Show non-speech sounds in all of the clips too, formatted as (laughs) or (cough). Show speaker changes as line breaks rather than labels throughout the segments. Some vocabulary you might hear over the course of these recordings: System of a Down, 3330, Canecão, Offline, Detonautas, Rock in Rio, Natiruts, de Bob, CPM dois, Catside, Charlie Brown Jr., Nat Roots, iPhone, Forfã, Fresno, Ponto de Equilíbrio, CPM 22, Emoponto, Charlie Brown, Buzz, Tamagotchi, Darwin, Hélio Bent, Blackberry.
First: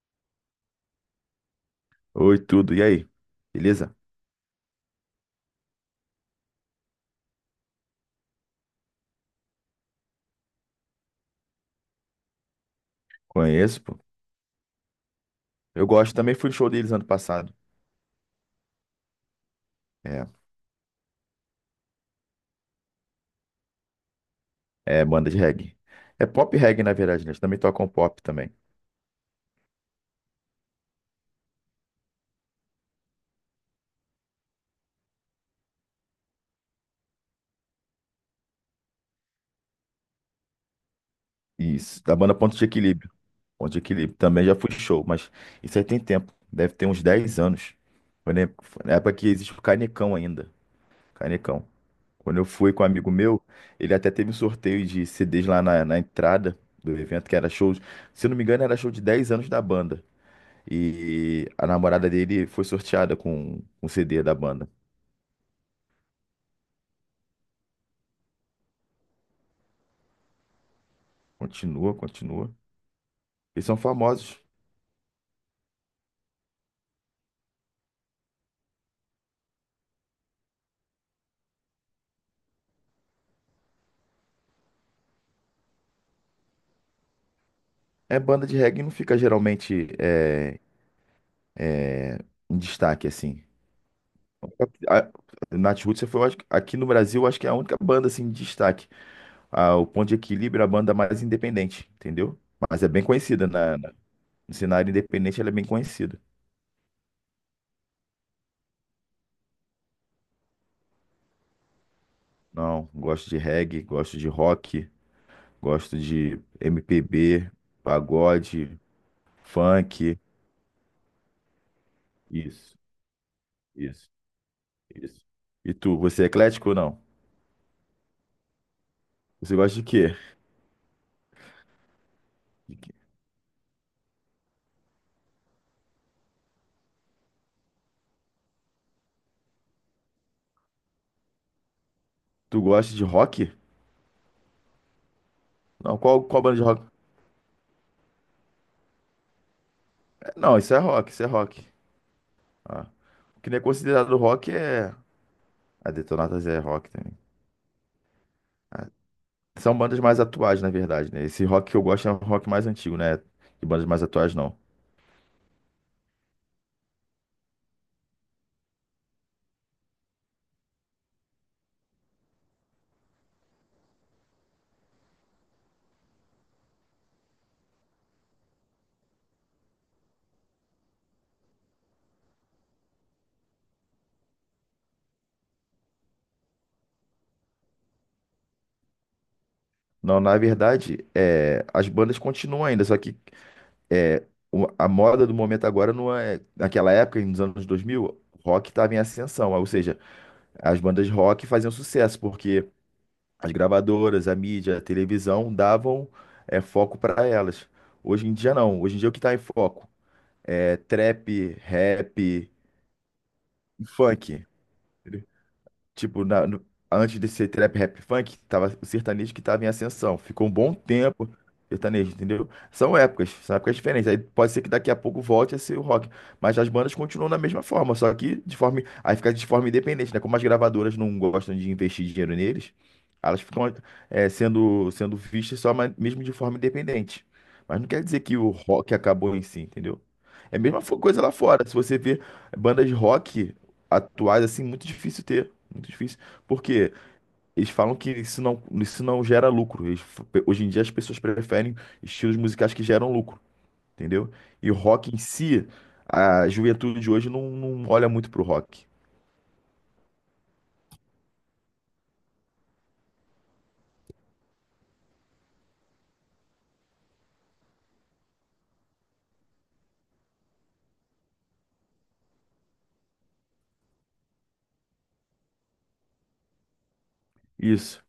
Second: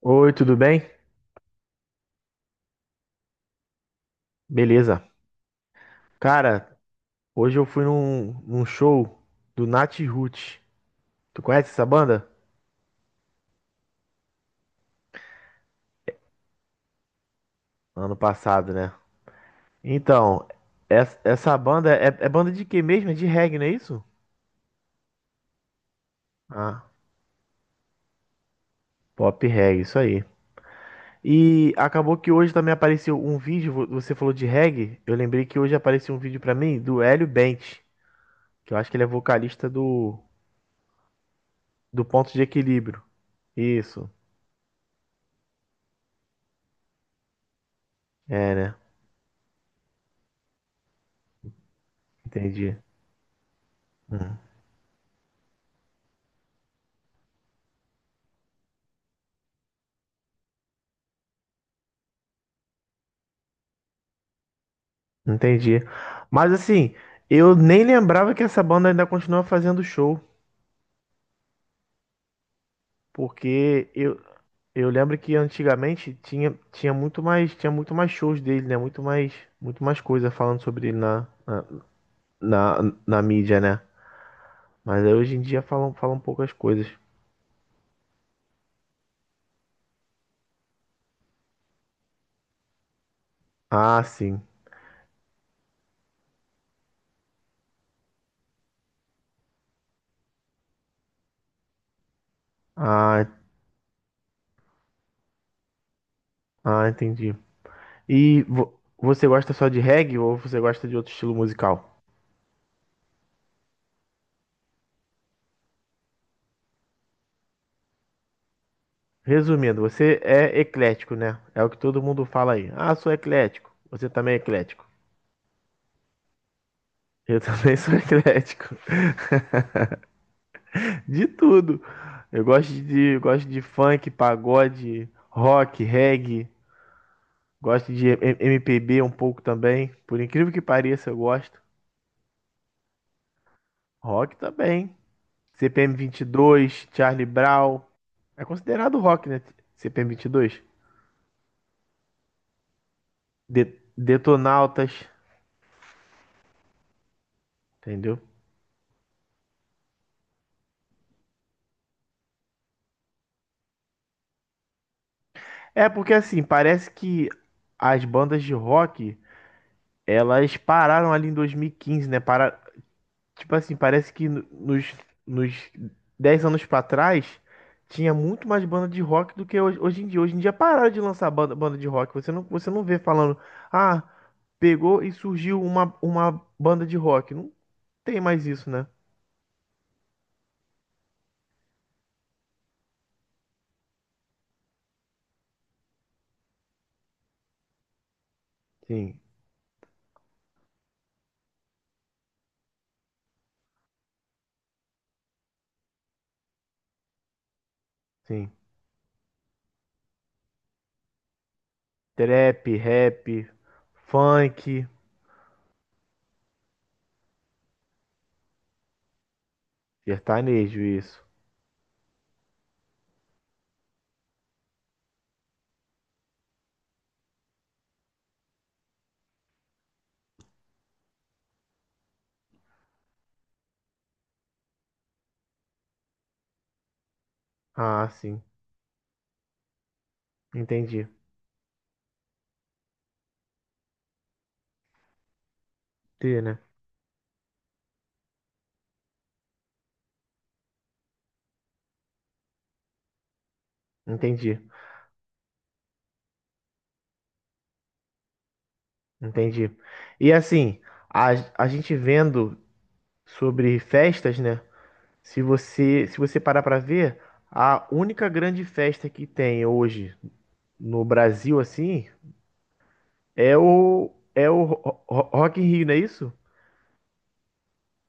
Oi, tudo bem?
Oi, tudo. E aí? Beleza?
Beleza. Cara, hoje eu fui num show do Nat Roots. Tu conhece essa banda?
Conheço, pô. Eu gosto, também fui no show deles ano passado.
Ano passado, né?
É,
Então, essa banda é banda de quê mesmo? É de reggae, não é isso?
é banda de reggae. É pop reggae,
Ah,
na verdade, né? Eles também tocam pop também.
pop reggae, isso aí. E acabou que hoje também apareceu um vídeo, você falou de reggae, eu lembrei que hoje apareceu um vídeo pra mim do Hélio Bent, que eu acho que ele é vocalista do,
Isso,
do
da
Ponto
banda
de
Ponto de
Equilíbrio.
Equilíbrio. Ponto de
Isso,
Equilíbrio. Também já fui em show, mas isso aí tem tempo. Deve ter uns 10 anos. Foi na
é, né?
foi na época que existe o Canecão ainda. Canecão. Quando eu fui
Entendi.
com um amigo meu, ele até teve um sorteio de CDs lá na entrada do evento, que era show. Se eu não me engano, era show de 10 anos da banda. E a namorada dele foi sorteada com um CD da banda.
Entendi. Mas assim, eu nem lembrava que essa banda ainda continua fazendo show,
Continua, continua. Eles são
porque eu,
famosos.
eu lembro que antigamente tinha, tinha muito mais shows dele, né? Muito mais coisa falando sobre ele na, na mídia, né? Mas aí hoje em dia falam poucas coisas.
É banda de reggae, não fica geralmente em destaque, assim.
Ah, sim.
A, Natiruts foi, eu acho aqui no Brasil, eu acho que é a única banda, assim, de destaque. Ah, o Ponto de Equilíbrio é a banda mais independente, entendeu? Mas é bem
Ah,
conhecida. No cenário independente, ela é bem conhecida.
ah, entendi. E você gosta só de reggae ou você gosta de outro estilo musical?
Não, gosto de reggae, gosto de rock, gosto de MPB, pagode,
Resumindo,
funk.
você é eclético, né? É o que todo mundo fala aí.
Isso.
Ah, sou eclético. Você
Isso.
também é eclético.
Isso. E tu, você é eclético ou não?
Eu também sou (laughs) eclético.
Você gosta de quê?
De tudo.
De quê?
Eu gosto de funk, pagode, rock, reggae. Gosto de MPB um pouco também. Por incrível que pareça, eu gosto.
Tu gosta de rock?
Rock também. CPM
Não, qual banda de rock?
22, Charlie Brown. É considerado rock, né? CPM
É, não,
22.
isso é rock, isso é rock. Ah. O que não é considerado rock
Detonautas,
é. A Detonautas é rock também.
entendeu?
Ah, são bandas mais atuais, na verdade, né? Esse rock que eu gosto é um rock mais antigo, né? De bandas mais atuais, não.
É porque assim, parece que as bandas de rock elas pararam ali em 2015, né? Para... Tipo assim, parece que nos 10 anos pra trás tinha muito mais banda de rock do que hoje, hoje em dia. Hoje em dia pararam de lançar banda, banda de rock. Você você não vê falando, ah, pegou e surgiu uma banda de rock. Não tem mais isso, né?
Não, na verdade, as bandas continuam ainda, só que a moda do momento agora não é. Naquela época, nos anos 2000, rock estava em
Sim,
ascensão, ou seja, as bandas de rock faziam sucesso, porque as gravadoras, a mídia, a televisão davam foco para elas. Hoje em
sim.
dia não. Hoje em dia o que está em foco é trap, rap
Trap, rap,
e funk.
funk,
Tipo, antes de ser trap, rap, funk, tava o sertanejo que tava em ascensão. Ficou um bom
sertanejo, isso.
tempo sertanejo, entendeu? São épocas diferentes. Aí pode ser que daqui a pouco volte a ser o rock. Mas as bandas continuam da mesma forma, só que de forma, aí fica de forma independente, né? Como as gravadoras não gostam de investir dinheiro neles, elas ficam sendo vistas só mesmo de forma independente. Mas não quer
Ah,
dizer que
sim.
o rock acabou em si, entendeu? É a mesma
Entendi.
coisa lá fora. Se você vê bandas de rock atuais, assim, muito difícil ter. Muito difícil.
T, né?
Porque eles falam que isso não gera lucro. Hoje em dia as pessoas preferem estilos musicais que geram lucro, entendeu?
Entendi.
E o rock em si, a juventude de hoje não olha muito pro rock.
Entendi. E assim, a, a gente vendo sobre festas, né? Se você, se você parar pra ver, a única grande festa que tem hoje no Brasil, assim, é é o Rock in Rio, não é isso?
Isso.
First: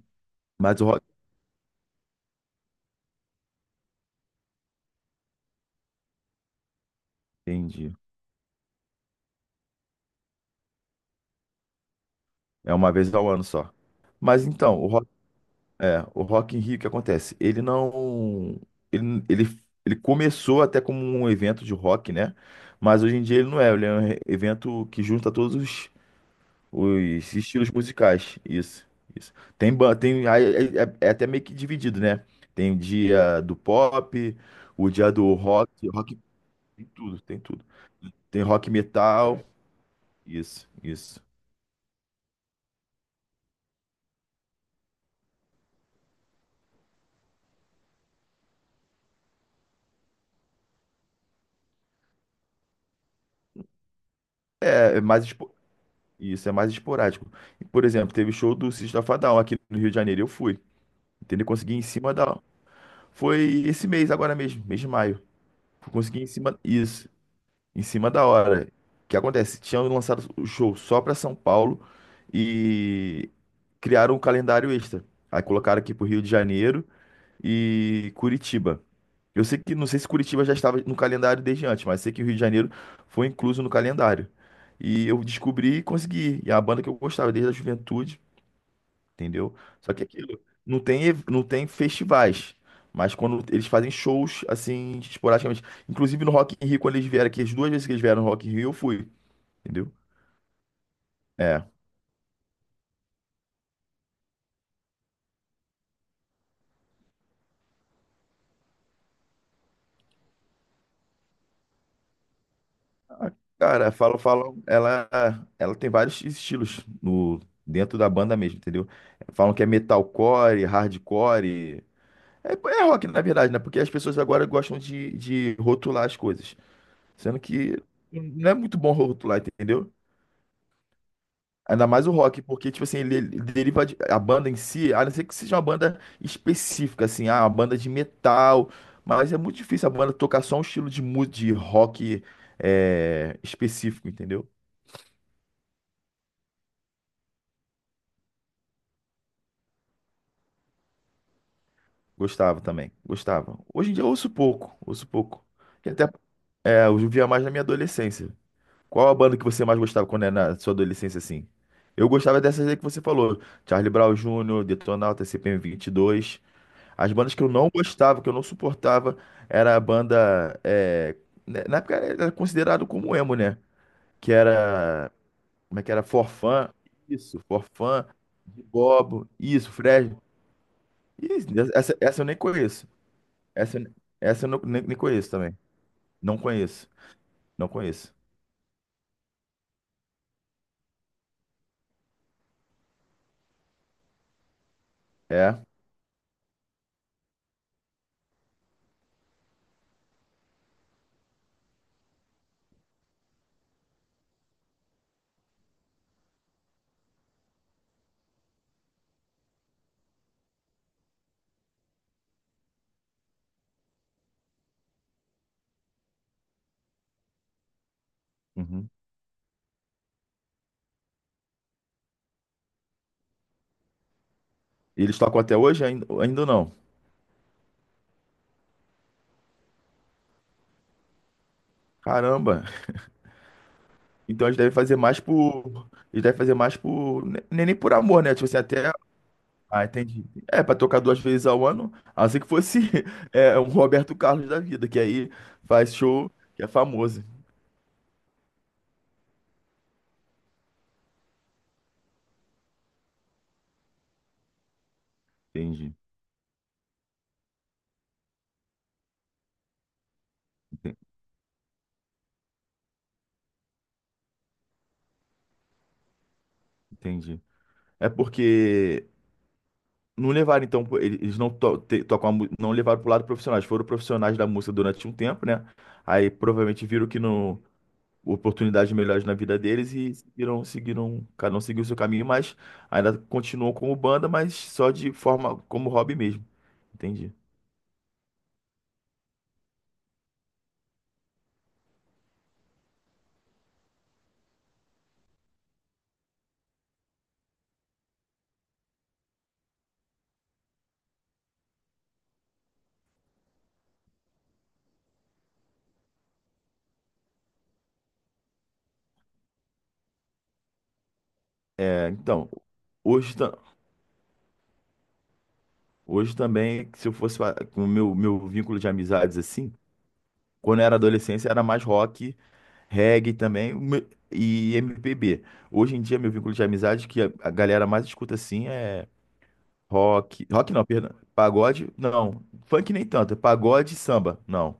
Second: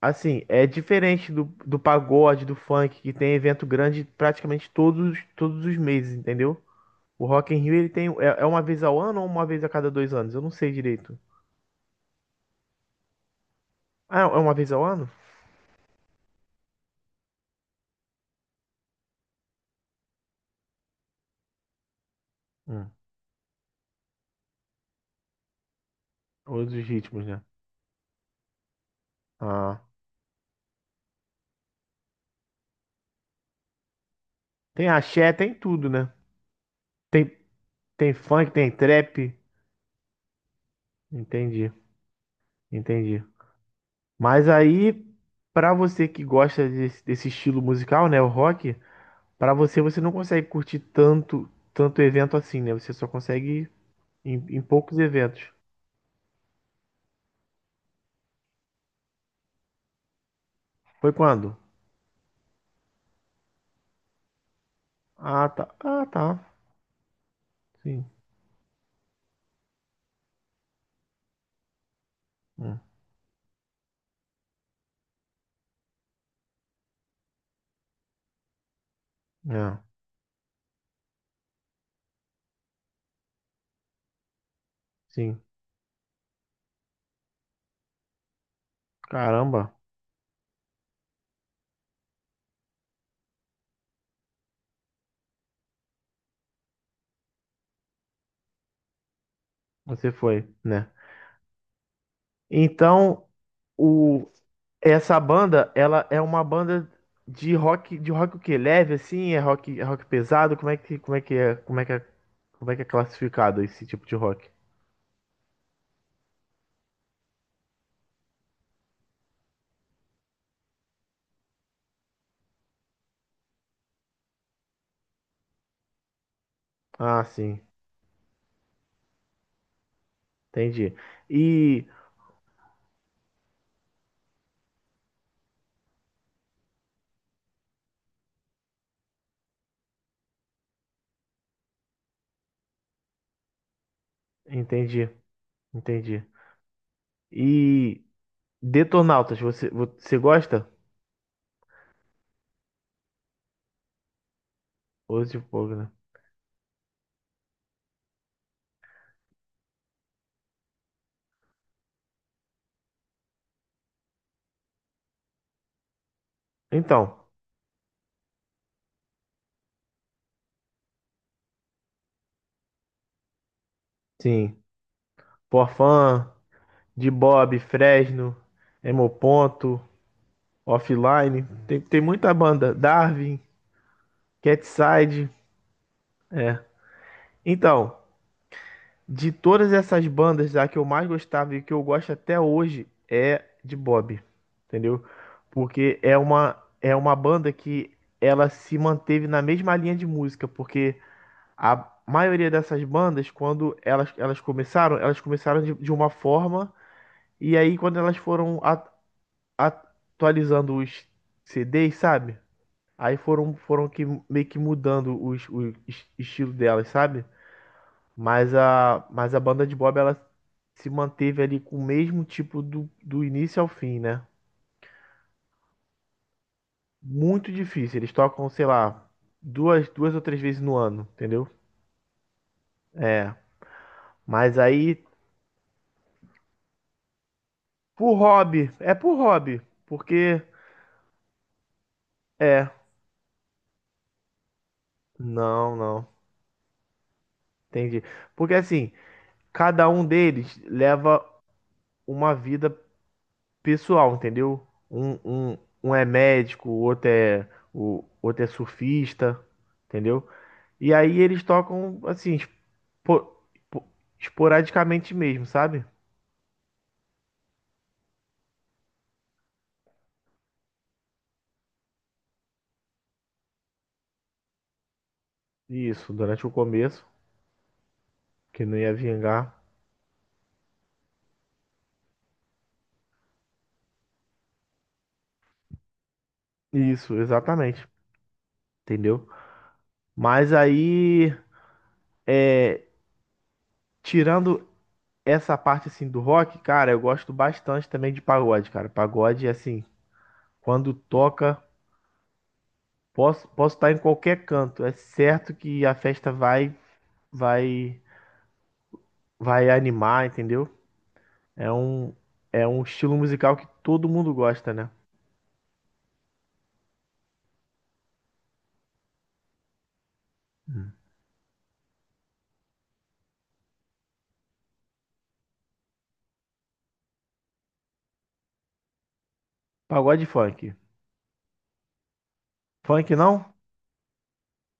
Assim, é
Mas o rock,
diferente do, do pagode, do funk, que tem evento grande praticamente todos os meses, entendeu? O Rock in Rio, ele
entendi.
tem, é, é uma vez ao ano ou uma vez a cada dois anos? Eu não sei direito.
É uma vez ao ano só.
Ah, é
Mas
uma vez
então,
ao
o rock,
ano?
o Rock in Rio, o que acontece? Ele não. Ele, ele, ele começou até como um evento de rock, né?
Hum.
Mas hoje em dia ele não é. Ele é um evento que junta todos
Os ritmos,
os
né?
estilos musicais, isso, isso. Tem,
Ah.
ba- tem aí é até meio que dividido, né? Tem o dia do pop,
Tem
o dia
axé,
do
tem
rock,
tudo, né?
rock, tem tudo,
Tem,
tem tudo.
tem
Tem
funk,
rock
tem trap.
metal, isso, isso.
Entendi, entendi. Mas aí, pra você que gosta desse, desse estilo musical, né, o rock, pra você não consegue curtir tanto evento assim, né? Você só consegue ir em, em
É,
poucos
é mais
eventos.
espo- isso é mais esporádico. Por exemplo, teve show do System of a Down aqui no Rio de Janeiro, eu fui.
Foi
Entendeu?
quando?
Consegui ir em cima da Foi esse mês agora mesmo, mês de maio.
Ah, tá. Ah,
Consegui ir em
tá.
cima isso. Em
Sim.
cima da hora. O que acontece? Tinham lançado o show só para São Paulo
Hum.
e criaram um calendário extra. Aí colocaram aqui pro Rio de Janeiro e Curitiba. Eu sei que,
É,
não sei se Curitiba já estava no calendário desde antes, mas sei que o Rio de Janeiro foi incluso no calendário. E eu
sim.
descobri e consegui. E é a banda que eu gostava desde a juventude, entendeu?
Caramba,
Só que aquilo, não tem festivais, mas quando eles fazem shows, assim, esporadicamente. Inclusive no Rock in Rio, quando eles vieram aqui, as duas vezes que eles vieram no Rock in Rio, eu fui, entendeu?
você foi, né?
É.
Então, o... Essa banda, ela é uma banda de rock o quê? Leve assim? É rock pesado? Como é que é, como é que é, como é que é classificado esse
Cara,
tipo de
falo,
rock?
falo, ela tem vários estilos no, dentro da banda mesmo, entendeu? Falam que é metalcore, hardcore. É rock, na verdade, né? Porque as pessoas agora gostam de rotular as coisas.
Ah,
Sendo
sim,
que não é muito bom rotular, entendeu?
entendi. E
Ainda mais o rock, porque, tipo assim, ele deriva a banda em si, a não ser que seja uma banda específica, assim, ah, uma banda de metal, mas é muito difícil a banda tocar só um estilo de rock específico, entendeu?
entendi, entendi. E Detonautas, você, você gosta?
Gostava também, gostava. Hoje em dia eu ouço pouco, ouço
Ou de
pouco.
fogo,
E
né?
até, eu via mais na minha adolescência. Qual a banda que você mais gostava quando era na sua adolescência, assim? Eu gostava dessas aí que você falou, Charlie Brown Jr., Detonautas, CPM dois. As
Então,
bandas que eu não gostava, que eu não suportava, era a banda, né, na época era considerado como emo, né? Que
sim.
era. Como é que era?
Porfã,
Forfã.
De
Isso,
Bob,
Forfã,
Fresno,
de Bobo, isso,
Emoponto,
Fred.
Offline,
Isso,
tem,
essa,
tem
essa eu
muita
nem
banda.
conheço.
Darwin,
Essa, eu- essa eu nem
Catside,
conheço também. Não
é.
conheço. Não
Então,
conheço.
de todas essas bandas, a que eu mais gostava e que eu gosto até hoje é de Bob, entendeu?
É.
Porque é é uma banda que ela se manteve na mesma linha de música, porque a maioria dessas bandas, quando elas começaram de uma forma, e aí quando elas foram atualizando os CDs, sabe? Aí foram que, meio que mudando o estilo delas, sabe?
Uhum.
Mas a banda de Bob, ela se manteve ali com o mesmo tipo do, do início ao fim, né?
E eles tocam até hoje? Ainda não.
Muito difícil. Eles tocam, sei lá, duas ou três vezes no ano, entendeu?
Caramba.
É.
Então eles
Mas
devem fazer
aí,
mais por. Eles devem fazer mais por. Nem por
por
amor, né? Tipo assim,
hobby.
até
É por hobby.
Ah, entendi.
Porque,
É, pra tocar duas vezes ao ano, assim que
é.
fosse (laughs) um Roberto Carlos da vida, que aí
Não,
faz
não.
show, que é famoso.
Entendi. Porque assim, cada um deles leva uma vida pessoal, entendeu? Um,
Entendi,
um é médico, o outro é surfista, entendeu? E
ente-
aí eles tocam, assim, espo- espo- esporadicamente mesmo, sabe?
entendi. É porque não levaram, então, pô, eles não tocam a não levaram pro lado profissionais, foram profissionais da música durante um tempo, né?
Isso,
Aí
durante o
provavelmente
começo,
viram que não
que não
oportunidades
ia
melhores na vida
vingar.
deles e seguiram, cada um seguiu o seu caminho, mas ainda continuam como banda, mas só de forma como hobby mesmo.
Isso,
Entendi.
exatamente. Entendeu? Mas aí, tirando essa parte, assim, do rock, cara, eu gosto bastante também de pagode, cara. Pagode, assim, quando toca, posso, posso estar em qualquer canto. É certo que a festa vai, vai animar, entendeu? É
É, então,
é um estilo
hoje.
musical que todo mundo gosta, né?
Hoje também, se eu fosse com o meu vínculo de amizades assim, quando eu
Hum.
era adolescência era mais rock, reggae também o e MPB. Hoje em dia, meu vínculo de amizades que a galera mais escuta assim é
Pagode e
rock.
funk.
Rock não, perdão. Pagode, não. Funk nem
Funk
tanto. É
não?
pagode e samba. Não.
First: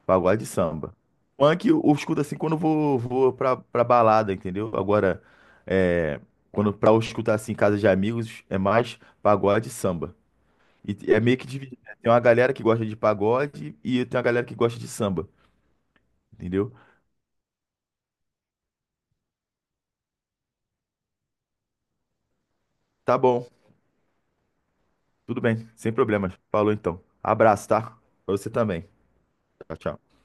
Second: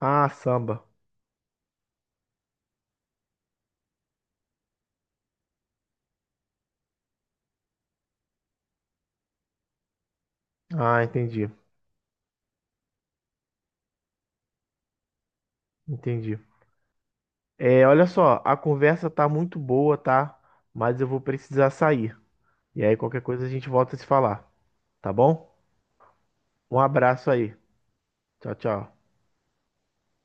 Ah,
Pagode e
samba.
samba. Funk eu escuto assim quando eu vou pra balada, entendeu? Agora, é, quando pra eu escutar assim em casa de amigos, é mais pagode e samba.
Ah,
E é meio que
entendi.
dividido, né? Tem uma galera que gosta de pagode e tem uma galera que gosta de samba,
Entendi.
entendeu?
É, olha só, a conversa tá muito boa, tá? Mas eu vou precisar sair. E aí,
Tá
qualquer coisa
bom,
a gente volta a se falar, tá
tudo
bom?
bem, sem problemas. Falou
Um
então.
abraço aí.
Abraço, tá? Pra você
Tchau,
também.
tchau.
Tchau, tchau.